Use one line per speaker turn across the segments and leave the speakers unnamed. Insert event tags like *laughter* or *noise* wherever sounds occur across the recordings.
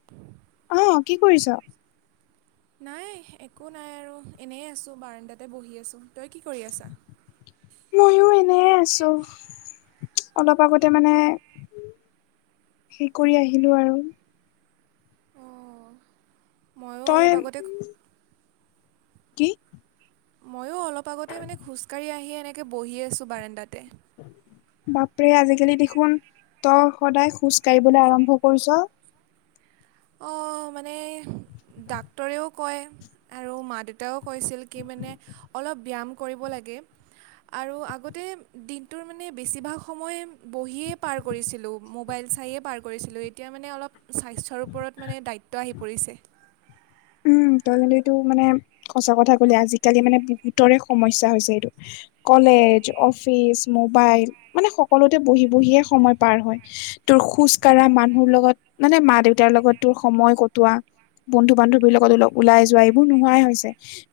*inaudible*
অহ কি কৰিছ
নাই একো নাই আৰু এনেই আছোঁ বাৰাণ্ডাতে বহি আছোঁ তই কি কৰি আছ।
ময়ো এনেই আছোঁ! অলপ আগতে মানে হেৰি কৰি আহিলো আৰু,
আৰু
তই
অলপ আগতে
কি?
ময়ো অলপ আগতে মানে খোজকাঢ়ি আহি এনেকে বহি আছো বাৰাণ্ডাতে।
বাপৰে আজিকালি দেখোন তই সদায় খোজ কাঢ়িবলৈ আৰম্ভ কৰিছ।
অঁ, মানে ডাক্তৰেও কয়! আৰু মা দেউতাও কৈছিল কি মানে অলপ ব্যায়াম কৰিব লাগে! আৰু আগতে দিনটোৰ মানে বেছিভাগ সময় বহিয়ে পাৰ কৰিছিলোঁ মোবাইল চায়ে পাৰ কৰিছিলোঁ এতিয়া মানে অলপ স্বাস্থ্যৰ, ওপৰত মানে দায়িত্ব আহি পৰিছে!
উম তই এইটো মানে সঁচা কথা ক'লে আজিকালি মানে বহুতৰে সমস্যা হৈছে এইটো। কলেজ, অফিচ, মোবাইল মানে সকলোতে বহি বহিয়ে সময় পাৰ হয়! তোৰ খোজ কঢ়া মানুহ লগত, মানে মা দেউতাৰ লগত তোৰ সময় কটোৱা বন্ধু বান্ধৱীৰ লগতো লগ ওলাই যোৱা এইবোৰ নোহোৱাই হৈছে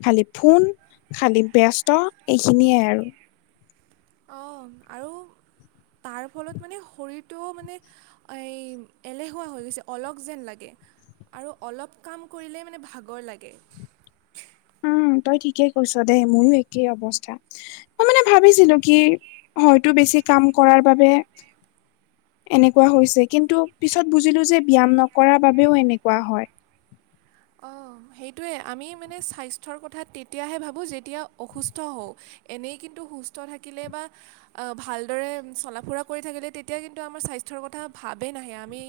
খালি ফোন খালি ব্যস্ত এইখিনিয়ে আৰু
অঁ আৰু তাৰ ফলত মানে শৰীৰটোও মানে এই এলেহুৱা হৈ গৈছে অল স যেন লাগে! আৰু অলপ কাম কৰিলেই মানে ভাগৰ লাগে!
উম তই ঠিকেই কৈছ দেই মোৰো একেই অৱস্থা মই মানে ভাবিছিলো কি হয়তো বেছি কাম কৰাৰ বাবে, এনেকুৱা হৈছে কিন্তু পিছত বুজিলোঁ যে ব্যায়াম নকৰাৰ বাবেও এনেকুৱা হয়!
অঁ সেইটোৱে আমি মানে স্বাস্থ্যৰ কথা তেতিয়াহে ভাবোঁ যেতিয়া অসুস্থ হওঁ। এনেই কিন্তু সুস্থ থাকিলে বা, অঁ, ভালদৰে চলা ফুৰা কৰি থাকিলে তেতিয়া কিন্তু আমাৰ স্বাস্থ্যৰ কথা ভাৱেই নাহে আমি,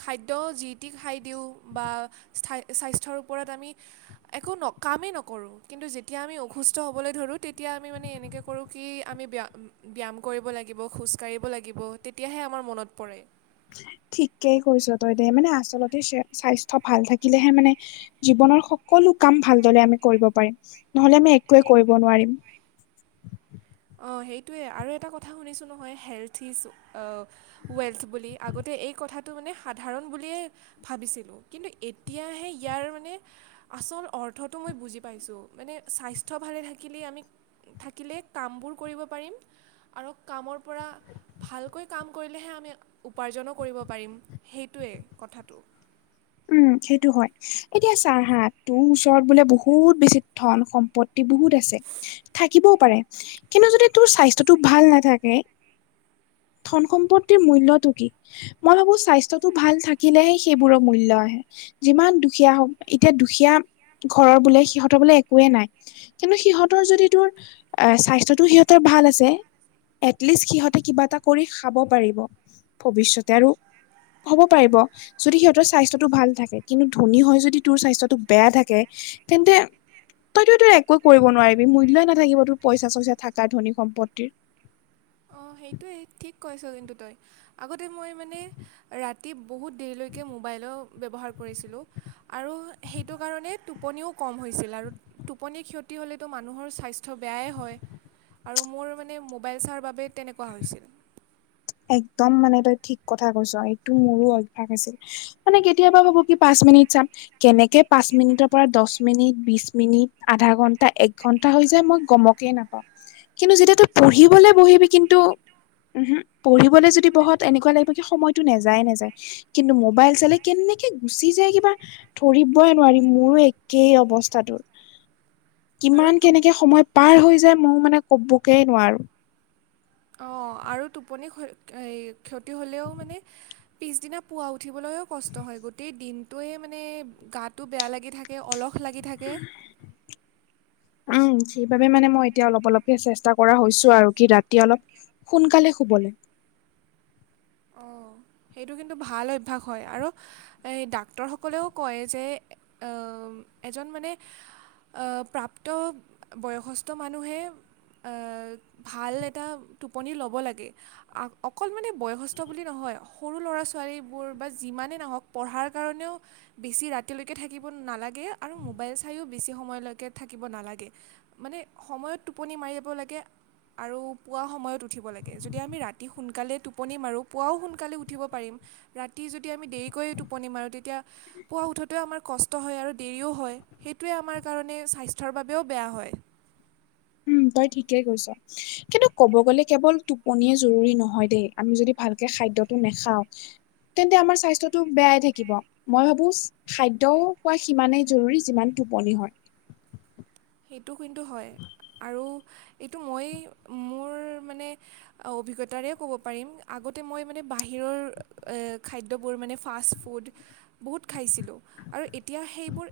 খাদ্য যি টি খাই দিওঁ বা স্থাই স্বাস্থ্যৰ ওপৰত আমি। একো ন কামেই নকৰোঁ! কিন্তু যেতিয়া আমি অসুস্থ হ'বলৈ ধৰোঁ তেতিয়া আমি মানে এনেকৈ কৰোঁ কি আমি বেযা, ব্যায়াম কৰিব লাগিব খোজকাাঢ়িব লাগিব তেতিয়াহে আমাৰ মনত পৰে!
ঠিকেই কৈছ তই দে মানে আচলতে স্বাস্থ্য ভাল থাকিলেহে মানে। জীৱনৰ সকলো কাম ভালদৰে আমি কৰিব পাৰিম নহলে আমি একোৱে কৰিব নোৱাৰিম।
অঁ সেইটোৱে আৰু এটা কথা শুনিছোঁ নহয় হেল্থ ইজ অঁ, ৱেলথ বুলি আগতে এই কথাটো মানে সাধাৰণ বুলিয়েই, ভাবিছিলোঁ কিন্তু এতিয়াহে ইয়াৰ মানে, আচল অৰ্থটো মই বুজি পাইছোঁ মানে স্বাস্থ্য ভালে থাকিলেই আমি থাকিলে। কামবোৰ কৰিব পাৰিম আৰু কামৰ পৰা। ভালকৈ কাম কৰিলেহে আমি উপাৰ্জনো কৰিব পাৰিম সেইটোৱেই কথাটো,।
উম, সেইটো হয় এতিয়া চাহা হা তোৰ ওচৰত বোলে বহুত বেছি ধন সম্পত্ত,। কি বহুত আছে থাকিবও পাৰে কিন্তু যদি তোৰ স্বাস্থ্যটো ভাল নাথাকে! ধন সম্পত্তিৰ মূল্য টো কি মই ভাবো স্বাস্থ্যটো ভাল থাকিলেহে সেইবোৰক। মূল্য আহে! যিমান দুখীয়া হওক এতিয়া দুখীয়া ঘৰৰ বোলে সিহঁতৰ বোলে একোৱেই নাই! কিন্তু সিহঁতৰ যদি তোৰ স্বাস্থ্য টো সিহঁতৰ ভাল আছে। এটলিষ্ট সিহঁতে কিবা এটা কৰি খাব পাৰিব ভৱিষ্যতে আৰু। হ'ব পাৰিব যদি সিহঁত, ত স্বাস্থ্যটো ভাল থাকে কিন্তু ধনী হৈ যদি তোৰ স্বাস্থ্যটো বেয়া থাকে! তেন্তে, তইত তোৰ একো কৰিব নোৱাৰিবি মূল্যয়ই নাথাকিব তোৰ পইচা চইচা থাক ধনী সম্পত্তিৰ।
অঁ সেইটোৱে ঠিক কৈছ! কিন্তু তই আগতে মই মানে ৰাতি, তি বহুত দেৰিলৈকে মোবাইলো ব্যৱহাৰ কৰিছিলোঁ, আৰু সেইটো কাৰণে টোপনিও কম হৈছিল আৰু। টোপনি ক্ষতি হ'লেতো মানুহৰ স্বাস্থ্য বেয়াই হয়। আৰু মোৰ মানে মোবাইল চাৰ বাবে তেনেকুৱা হৈছিল।
একদম মানে তই ঠিক কথা কৈছ এইটো মোৰো অভ্যয়াস আছিল। মানে কেতিয়াবা ভাবো কি পাঁচ মিনিট চাম,। কেনেকে পাঁচ মিনিটৰ পৰা দহ মিনিট বিশ মিনিট আধা ঘন্টা এক ঘন্টা হৈ যায় মই গমক। নাপাওঁ কিন্তু যেতিয়া তই পঢ়িবলে বহিবি কিন্তু উহু। পঢ়িবলৈ যদি বহত এনেকুৱা লাগিব কি সময়তটো নাযায়ে নাযায়। কিন্তু মোবাইল চালে কেনেকে গুচি যায় কিবা, ধৰিবই নোৱাৰিম মোৰো একেই অৱস্থাটোৰ।
আৰু
কিমান
টোপ
কেনেকে সময় পাৰ হৈ যায় ময়ও মানে কবকেই নোৱাৰো!
অঁ আৰু টোপনি ক্ষ ক্ষতি হ'লেও মানে, পিছদিনা পুৱা উঠিবলৈও কষ্ট হয় গোটেই দিনটোয়ে মানে গাটো বেয়া লাগি থাকে! তে অলহ লাগি থাকে।
উম সেইবাবে মানে মই এতিয়া অলপ অলপকে চেষ্টা কৰা হৈছো আৰু। কি ৰাতি অলপ সোনকালে শুবল লাগে!
অঁ সেইটো কিন্তু ভাল অভ্যাস হয় আৰু, এই ডাক্তৰসকলেও কয় যে এজন মানে অ প্ৰাপ্ত বয়সস্থ মানুহে ভাল এটা টোপনি ল'ব লাগে। আ-অকল মানে ব কষ্ট বুলি নহয় সৰু ল'ৰা ছোৱালীবোৰ বা যিমানেই নহওক পঢ়াৰ কাৰণেও বেছি ৰাতিলৈকে থাকিব নালাগে আৰু মোবাইল চাইও বেছি সময়লৈকে থাকিব নালাগে। মানে সময়ত টোপনি মাৰি যাব লাগে আৰু পোৱা সময়ত উঠিব লাগে। যদি আমি ৰাতি সোনকালে টোপনি মাৰোঁ পুৱাও সোনকালে উঠিব পাৰিম। ৰাতি যদি আমি দেৰিকৈ টোপনি মাৰোঁ তেতিয়া পোৱাা উঠোতেও আমাৰ কষ্ট হয় আৰু দেৰিও হয়। সেইটোৱে আমাৰ কাৰণে স্বাস্থ্যৰ বাবেও বেয়া হয়।
উম তই ঠিকেই কৈছা। কিন্তু কব গ'লে কেৱল টোপনিয়ে জৰুৰী নহয় দেই আমি যদি ভালকে খাদ্যটো নাখাওঁ, তেন্তে আমাৰ স্বাস্থ্যটো বেয়াই থাকিব। মই ভাবো খাদ্যও খোৱা সিমানেই জৰুৰী যিমান টোপনি হয়।
সেইটো কিন্তু হয় আৰু এইটো মই মোৰ মানে অভিজ্ঞতাৰে ক'ব পাৰিম আগতে মই মানে বাহিৰৰ খাদ্যবোৰ মানে ফাষ্ট ফুড বহুত খাইছিলোঁ আৰু এতিয়া সেইবোৰ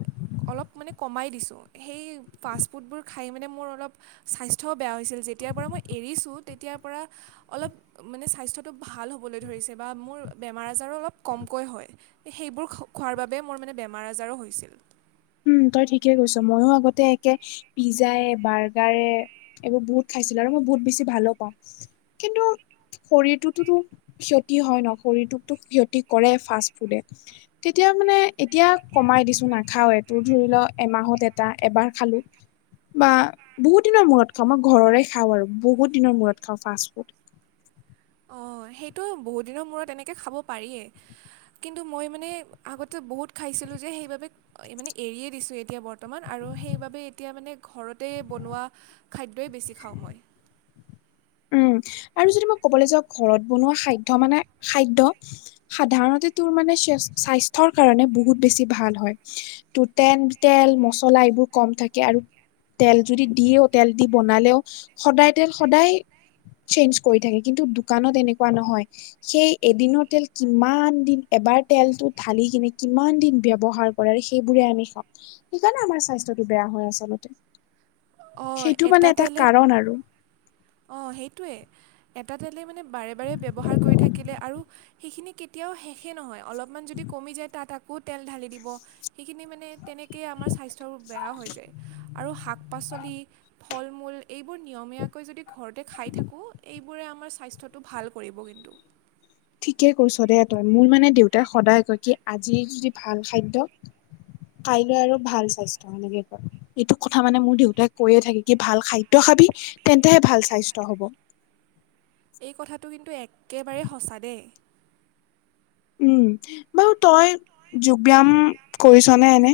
অলপ মানে কমাই দিছোঁ সেই ফাষ্ট ফুডবোৰ খাই মানে মোৰ অলপ স্বাস্থ্যও বেয়া হৈছিল, যেতিয়াৰ পৰা মই এৰিছোঁ তেতিয়াৰ পৰা অলপ মানে স্বাস্থ্যটো ভাল হ'বলৈ ধৰিছে বা মোৰ বেমাৰ-আজাৰো অলপ কমকৈ হয়। সেইবোৰ খোৱাৰ বাবে মোৰ মানে বেমাৰ-আজাৰো হৈছিল।
উম তই ঠিকে কৈছ মইয়ো আগতে একে পিজ্জাই বাৰ্গাৰে এইবোৰ বহুত খাইছিলো আৰু মই বহুত বেছি ভালো পাওঁ। কিন্তু শৰীৰটোতোতো ক্ষতি হয় ন শৰীৰটোকতো ক্ষতি কৰে ফাষ্ট ফুডে। তেতিয়া মানে এতিয়া কমাই দিছো নাখাৱে। তোৰ ধৰি ল এমাহত এটা এবাৰ খালোঁ, বা বহুত দিনৰ মূৰত খাওঁ মই ঘৰৰে খাওঁ আৰু বহুত দিনৰ মূৰত খাওঁ ফাষ্ট ফুড।
অ সেইটো বহুতদিনৰ মূৰত এনেকে খাব পাৰেই। কিন্তু মই মানে আগতে বহুত খাইছিলোঁ যে সেইবাবে মানে এৰিয়ে দিছোঁ এতিয়া বৰ্তমান আৰু সেইবাবে এতিয়া মানে ঘৰতে বনোৱা খাদ্যই বেছি খাওঁ মই।
উম আৰু যদি মই ক'বলৈ যাওঁ ঘৰত বনোৱা খাদ্য মানে খাদ্য সাধাৰণতে তোৰ মানে স্বাস্থ্যৰ কাৰণে বহুত বেছি ভাল হয়। তোৰ তেন তেল মচলা এইবোৰ কম থাকে আৰু তেল যদি দিয়েও তেল দি বনালেও সদায় তেল সদায় চেঞ্জ কৰি থাকে, কিন্তু দোকানত এনেকুৱা নহয়, সেই এদিনৰ তেল কিমান দিন এবাৰ তেলটো ঢালি কিনে কিমান দিন ব্যৱহাৰ সেইবোৰে আমি খাওঁ। সেইকাৰণে আমাৰ স্বাস্থ্যটো বেয়া হয় আচলতে।
অ
সেইটো মানে
এটা তেলে
কাৰণ আৰু
অ সেইটোৱে এটা তেলেই মানে বাৰে বাৰে ব্যৱহাৰ কৰি থাকিলে আৰু সেইখিনি কেতিয়াও শেষেই নহয়, অলপমান যদি কমি যায় তাত আকৌ তেল ঢালি দিব সেইখিনি মানে তেনেকেই আমাৰ স্বাস্থ্যবোৰ বেয়া হৈ যায়। আৰু শাক-পাচলি, ফল-মূল এইবোৰ নিয়মীয়াকৈ যদি ঘৰতে খাই থাকোঁ, এইবোৰে আমাৰ স্বাস্থ্যটো ভাল কৰিব কিন্তু।
ঠিকে কৈছ দে তই। মোৰ মানে দেউতাই সদায় কয় কি আজি যদি ভাল খাদ্য কাইলৈ আৰু ভাল স্বাস্থ্য ক এইটো কথা মানে মোৰ দেউতাই কৈয়ে থাকে। ভাল খাদ্য খাবি তেন্তেহে ভাল স্বাস্থ্য হ'ব।
এই কথাটো কিন্তু একেবাৰে সঁচা দেই।
উমঁ বাৰু তই যোগ ব্যায়াম কৰিছনে এনে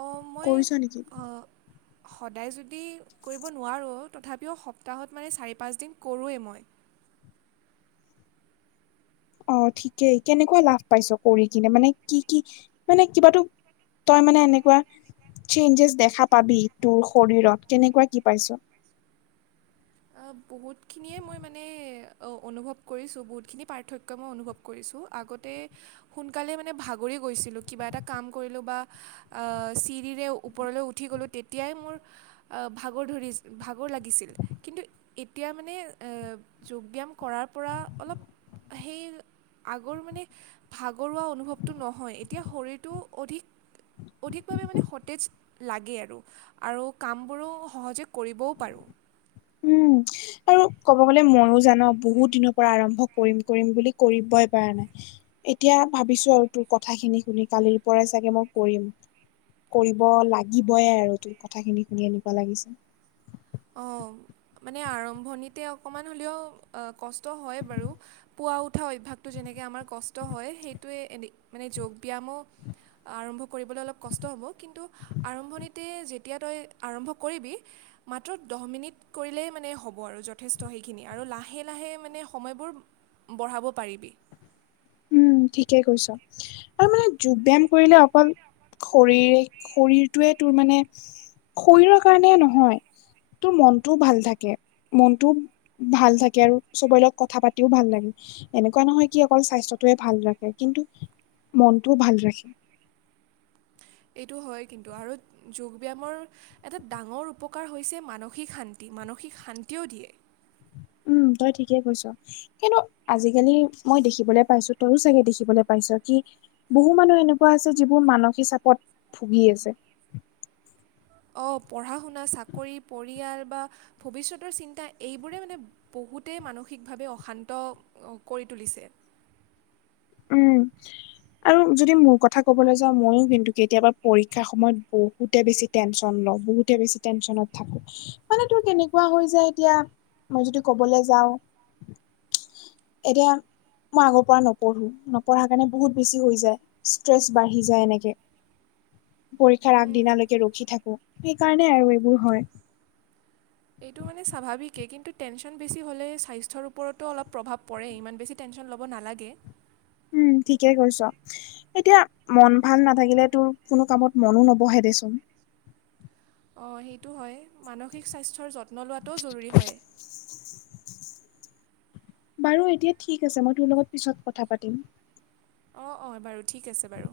অঁ মই
কৰিছোঁ নেকি?
অঁ, সদায় যদি কৰিব নোৱাৰোঁ তথাপিও সপ্তাহত মানে চাৰি পাঁচদিন কৰোঁৱেই মই।
অঁ ঠিকেই কেনেকুৱা লাভ পাইছ কৰি কিনে মানে কি কি মানে কিবাতো তই মানে এনেকুৱা চেঞ্জেছ দেখা পাবি তোৰ শৰীৰত কেনেকুৱা কি পাইছ।
আ বহুত খিনিয়ে মই মানে অনুভৱ কৰিছোঁ বহুতখিনি পাৰ্থক্য মই অনুভৱ কৰিছোঁ আগতে সোনকালে মানে ভাগৰি গৈছিলোঁ কিবা এটা কাম কৰিলোঁ বা আ চিৰিৰে ওপৰলৈ উঠি গ'লোঁ তেতিয়াই মোৰ আহ ভাগৰ ধৰি ভাগৰ লাগিছিল। কিন্তু এতিয়া মানে যোগ ব্যায়াম কৰাৰ পৰা অলপ সেই আগৰ মানে ভাগৰুৱা অনুভৱটো নহয় এতিয়া শৰীৰটো অধিক অধিকভাৱে মানে সতেজ লাগে আৰু। আৰু কামবোৰো সহজে কৰিবও পাৰোঁ।
*inaudible* আৰু ক'ব গ'লে ময়ও জান বহুত দিনৰ পৰা আৰম্ভ কৰিম কৰিম বুলি কৰিবই পৰা নাই। এতিয়া ভাবিছো আৰু তোৰ কথাখিনি শুনি কালিৰ পৰাই চাগে মই কৰিম। কৰিব লাগিবয়ে আৰু তোৰ কথা খিনি শুনি এনেকোৱা লাগিছে।
অঁ মানে আৰম্ভণিতে অকণমান হ'লেও কষ্ট হয় বাৰু। পোৱা উঠা অভ্যাসটো যেনেকৈ আমাৰ কষ্ট হয় সেইটোৱে মানে যোগ ব্যায়ামো- আৰম্ভ কৰিবলৈ অলপ কষ্ট হ'ব কিন্তু- আৰম্ভণিতে যেতিয়া তই আৰম্ভ কৰিবি। মাথূ দহ মিনিট কৰিলেই মানে হ'ব আৰু যথেষ্ট সেইখিনি আৰু লাহে লাহে মানে সময়বোৰ বঢ়াব পাৰিবি।
উমঁ ঠিকে কৈছ। আৰু মানে যোগ ব্যায়াম কৰিলে অকল শৰৰে শৰীৰটোৱে তোৰ মানে শৰীৰৰ কাৰণে নহয় তোৰ মনটোও ভাল থাকে মনটো- ভাল থাকে আৰু চবৰে লগত কথা পাতিও ভাল লাগে। এনেকুৱা নহয় কি অকল স্বাস্থ্যত এতোয়ে ভাল ৰাখে কিন্তু মনটোও ভাল ৰাখে।
এইটো হয় কিন্তু আৰু যোগ ব্যায়ামৰ এটা ডাঙৰ উপকাৰ হৈছে মানসিক শান্তি মানসিক শান্তিও দিয়ে।
উমঁ তই ঠিকেই কৈছ। কিন্তু আজিকালি মই দেখিবলৈ পাইছো তইও চাগে দেখিবলৈ পাইছ কি বহু মানুহ এনেকুৱা আছে যিবোৰ মানসিক চাপত ভুগি আছে।
অঁ পঢ়া শুনা চাকৰি পৰিয়াল বা ভৱিষ্যতৰ চিন্তা এইবোৰে মানে বহুতেই মানসিকভাৱে অশান্ত কৰি তুলিছে।
উমঁ! আৰু যদি মোৰ কথা ক'বলৈ যাওঁ মইয়ো কিন্তু কেতিয়াবা পৰীক্ষাৰ সময়ত বহুতে বেছি টেনশ্যন লওঁ বহুতে বেছি টেন্যনত থাকে। মানে তোৰ কেনেকুৱা হৈ যায় এতিয়া মই যদি কবলৈ যাও- এতিয়া মই আগৰ পৰা নপঢ়োঁ। পঢ়ো নপঢ়াৰ কাৰণে বহুত বেছি হৈ যায় ষ্ট্ৰেছ বাঢ়ি যায় এনেকে। পৰীক্ষাৰ
উম,
আগদিনালেকে ৰখি থাকে সেইকাৰণে আৰু এইবোৰ হয়।
এইটো মানে স্বাভাৱিকেই কিন্তু টেনশ্যন বেছি হ'লে স্বাস্থ্যৰ ওপৰতো অলপ প্ৰভাৱ পৰে ইমান বেছি টেনশ্যন ল'ব নালাগে।
উম ঠিকে কইছা। এতিয়া মন ভাল নাথাকিলে তোৰ কোনো কামত মনো নবহে দেচোন
অঁ সেইটো হয় মানসিক স্বাস্থ্যৰ যত্ন লোৱাটোও জৰুৰী হয়
বাৰু এতিয়া ঠিক আছে মই তোৰ লগত পিছত কথা পাতিম।
অঁ অঁ বাৰু ঠিক আছে বাৰু।